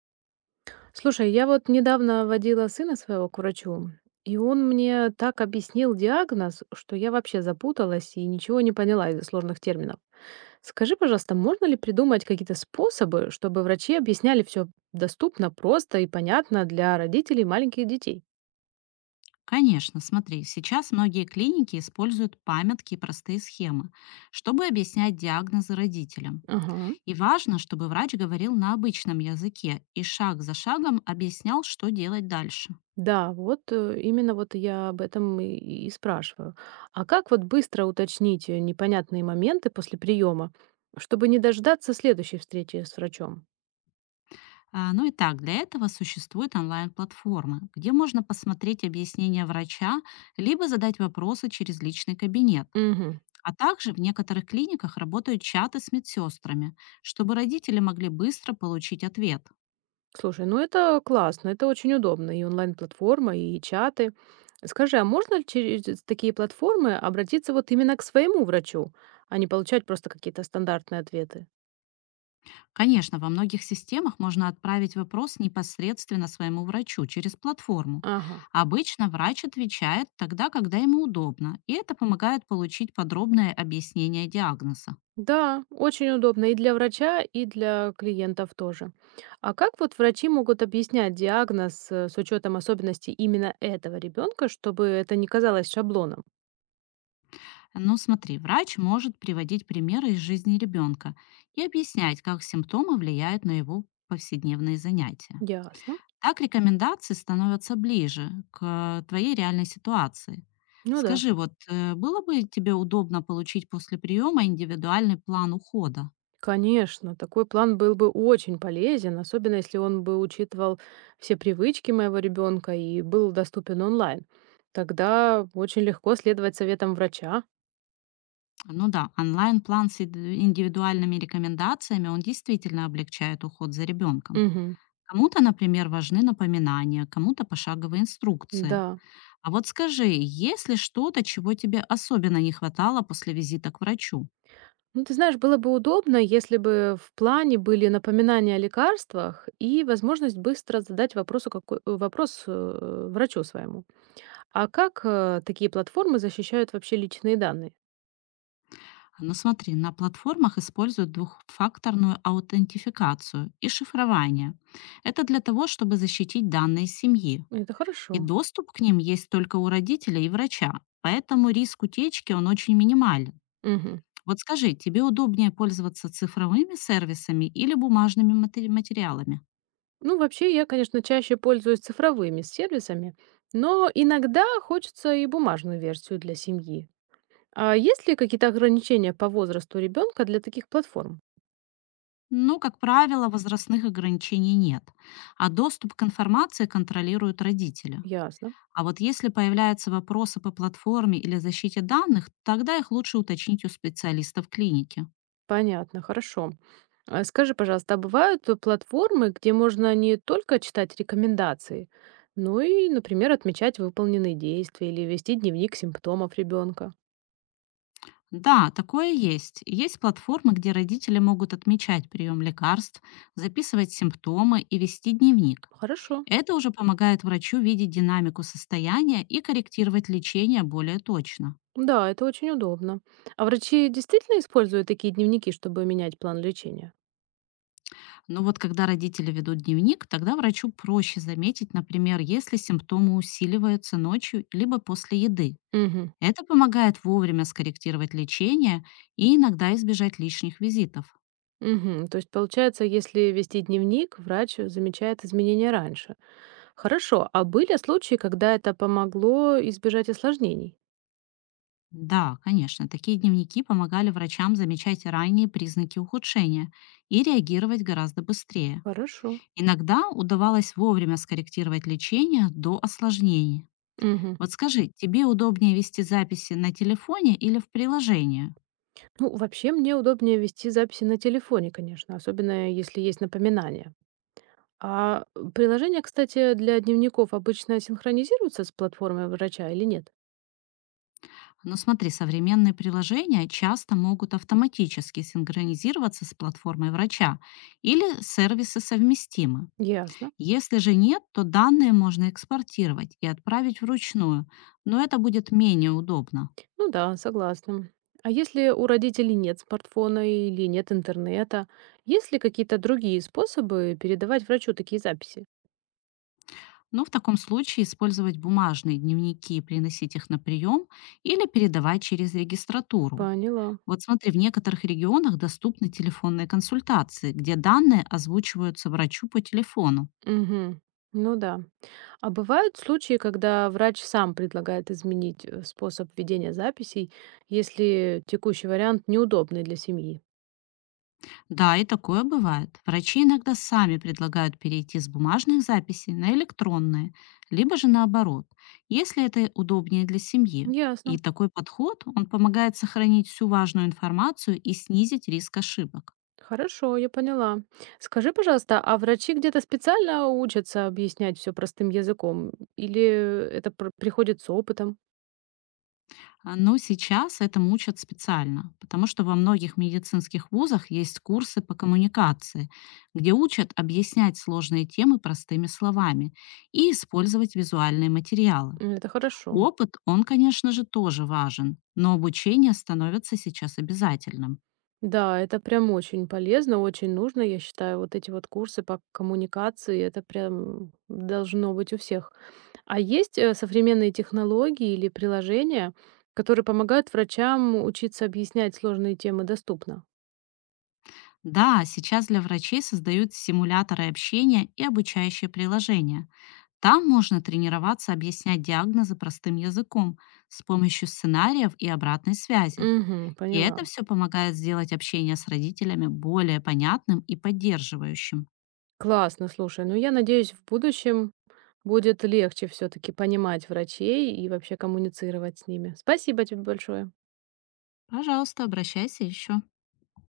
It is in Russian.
Слушай, я вот недавно водила сына своего к врачу, и он мне так объяснил диагноз, что я вообще запуталась и ничего не поняла из-за сложных терминов. Скажи, пожалуйста, можно ли придумать какие-то способы, чтобы врачи объясняли все доступно, просто и понятно для родителей маленьких детей? Конечно, смотри, сейчас многие клиники используют памятки и простые схемы, чтобы объяснять диагнозы родителям. Ага. И важно, чтобы врач говорил на обычном языке и шаг за шагом объяснял, что делать дальше. Да, именно вот я об этом и спрашиваю. А как вот быстро уточнить непонятные моменты после приема, чтобы не дождаться следующей встречи с врачом? А, ну и так, для этого существуют онлайн-платформы, где можно посмотреть объяснения врача, либо задать вопросы через личный кабинет. Угу. А также в некоторых клиниках работают чаты с медсестрами, чтобы родители могли быстро получить ответ. Слушай, ну это классно, это очень удобно. И онлайн-платформа, и чаты. Скажи, а можно ли через такие платформы обратиться вот именно к своему врачу, а не получать просто какие-то стандартные ответы? Конечно, во многих системах можно отправить вопрос непосредственно своему врачу через платформу. Ага. Обычно врач отвечает тогда, когда ему удобно, и это помогает получить подробное объяснение диагноза. Да, очень удобно и для врача, и для клиентов тоже. А как вот врачи могут объяснять диагноз с учетом особенностей именно этого ребенка, чтобы это не казалось шаблоном? Но смотри, врач может приводить примеры из жизни ребенка и объяснять, как симптомы влияют на его повседневные занятия. Ясно. Так рекомендации становятся ближе к твоей реальной ситуации. Ну да. Скажи, было бы тебе удобно получить после приема индивидуальный план ухода? Конечно, такой план был бы очень полезен, особенно если он бы учитывал все привычки моего ребенка и был доступен онлайн. Тогда очень легко следовать советам врача. Ну да, онлайн-план с индивидуальными рекомендациями, он действительно облегчает уход за ребенком. Мгм. Кому-то, например, важны напоминания, кому-то пошаговые инструкции. Да. А вот скажи, есть ли что-то, чего тебе особенно не хватало после визита к врачу? Ну, ты знаешь, было бы удобно, если бы в плане были напоминания о лекарствах и возможность быстро задать вопросу вопрос врачу своему. А как такие платформы защищают вообще личные данные? Ну смотри, на платформах используют двухфакторную аутентификацию и шифрование. Это для того, чтобы защитить данные семьи. Это И хорошо. доступ к ним есть только у родителя и врача, поэтому риск утечки он очень минимален. Мгм. Вот скажи, тебе удобнее пользоваться цифровыми сервисами или бумажными материалами? Ну, вообще, я, конечно, чаще пользуюсь цифровыми сервисами, но иногда хочется и бумажную версию для семьи. А есть ли какие-то ограничения по возрасту ребенка для таких платформ? Ну, как правило, возрастных ограничений нет, а доступ к информации контролируют родители. Ясно. А вот если появляются вопросы по платформе или защите данных, тогда их лучше уточнить у специалистов клиники. Понятно, хорошо. А скажи, пожалуйста, а бывают платформы, где можно не только читать рекомендации, но и, например, отмечать выполненные действия или вести дневник симптомов ребенка? Да, такое есть. Есть платформы, где родители могут отмечать прием лекарств, записывать симптомы и вести дневник. Хорошо. Это уже помогает врачу видеть динамику состояния и корректировать лечение более точно. Да, это очень удобно. А врачи действительно используют такие дневники, чтобы менять план лечения? Но вот когда родители ведут дневник, тогда врачу проще заметить, например, если симптомы усиливаются ночью либо после еды. Мгм. Это помогает вовремя скорректировать лечение и иногда избежать лишних визитов. Мгм. То есть, получается, если вести дневник, врач замечает изменения раньше. Хорошо. А были случаи, когда это помогло избежать осложнений? Да, конечно, такие дневники помогали врачам замечать ранние признаки ухудшения и реагировать гораздо быстрее. Хорошо. Иногда удавалось вовремя скорректировать лечение до осложнений. Мгм. Вот скажи, тебе удобнее вести записи на телефоне или в приложении? Ну, вообще, мне удобнее вести записи на телефоне, конечно, особенно если есть напоминания. А приложения, кстати, для дневников обычно синхронизируются с платформой врача или нет? Но смотри, современные приложения часто могут автоматически синхронизироваться с платформой врача или сервисы совместимы. Ясно. Если же нет, то данные можно экспортировать и отправить вручную, но это будет менее удобно. Ну да, согласна. А если у родителей нет смартфона или нет интернета, есть ли какие-то другие способы передавать врачу такие записи? Но в таком случае использовать бумажные дневники и приносить их на прием или передавать через регистратуру. Поняла. Вот смотри, в некоторых регионах доступны телефонные консультации, где данные озвучиваются врачу по телефону. Мгм. Ну да. А бывают случаи, когда врач сам предлагает изменить способ ведения записей, если текущий вариант неудобный для семьи? Да, и такое бывает. Врачи иногда сами предлагают перейти с бумажных записей на электронные, либо же наоборот, если это удобнее для семьи. И Ясно. такой подход, он помогает сохранить всю важную информацию и снизить риск ошибок. Хорошо, я поняла. Скажи, пожалуйста, а врачи где-то специально учатся объяснять все простым языком? Или это приходит с опытом? А, но сейчас этому учат специально, потому что во многих медицинских вузах есть курсы по коммуникации, где учат объяснять сложные темы простыми словами и использовать визуальные материалы. М, это хорошо. Опыт, он, конечно же, тоже важен, но обучение становится сейчас обязательным. Да, это прям очень полезно, очень нужно, я считаю, вот эти вот курсы по коммуникации, это прям должно быть у всех. А есть современные технологии или приложения, которые помогают врачам учиться объяснять сложные темы доступно? Да, сейчас для врачей создают симуляторы общения и обучающие приложения. Там можно тренироваться объяснять диагнозы простым языком с помощью сценариев и обратной связи. Угу, И поняла. это все помогает сделать общение с родителями более понятным и поддерживающим. Классно, слушай. Ну, я надеюсь, в будущем будет легче все-таки понимать врачей и вообще коммуницировать с ними. Спасибо тебе большое. Пожалуйста, обращайся еще.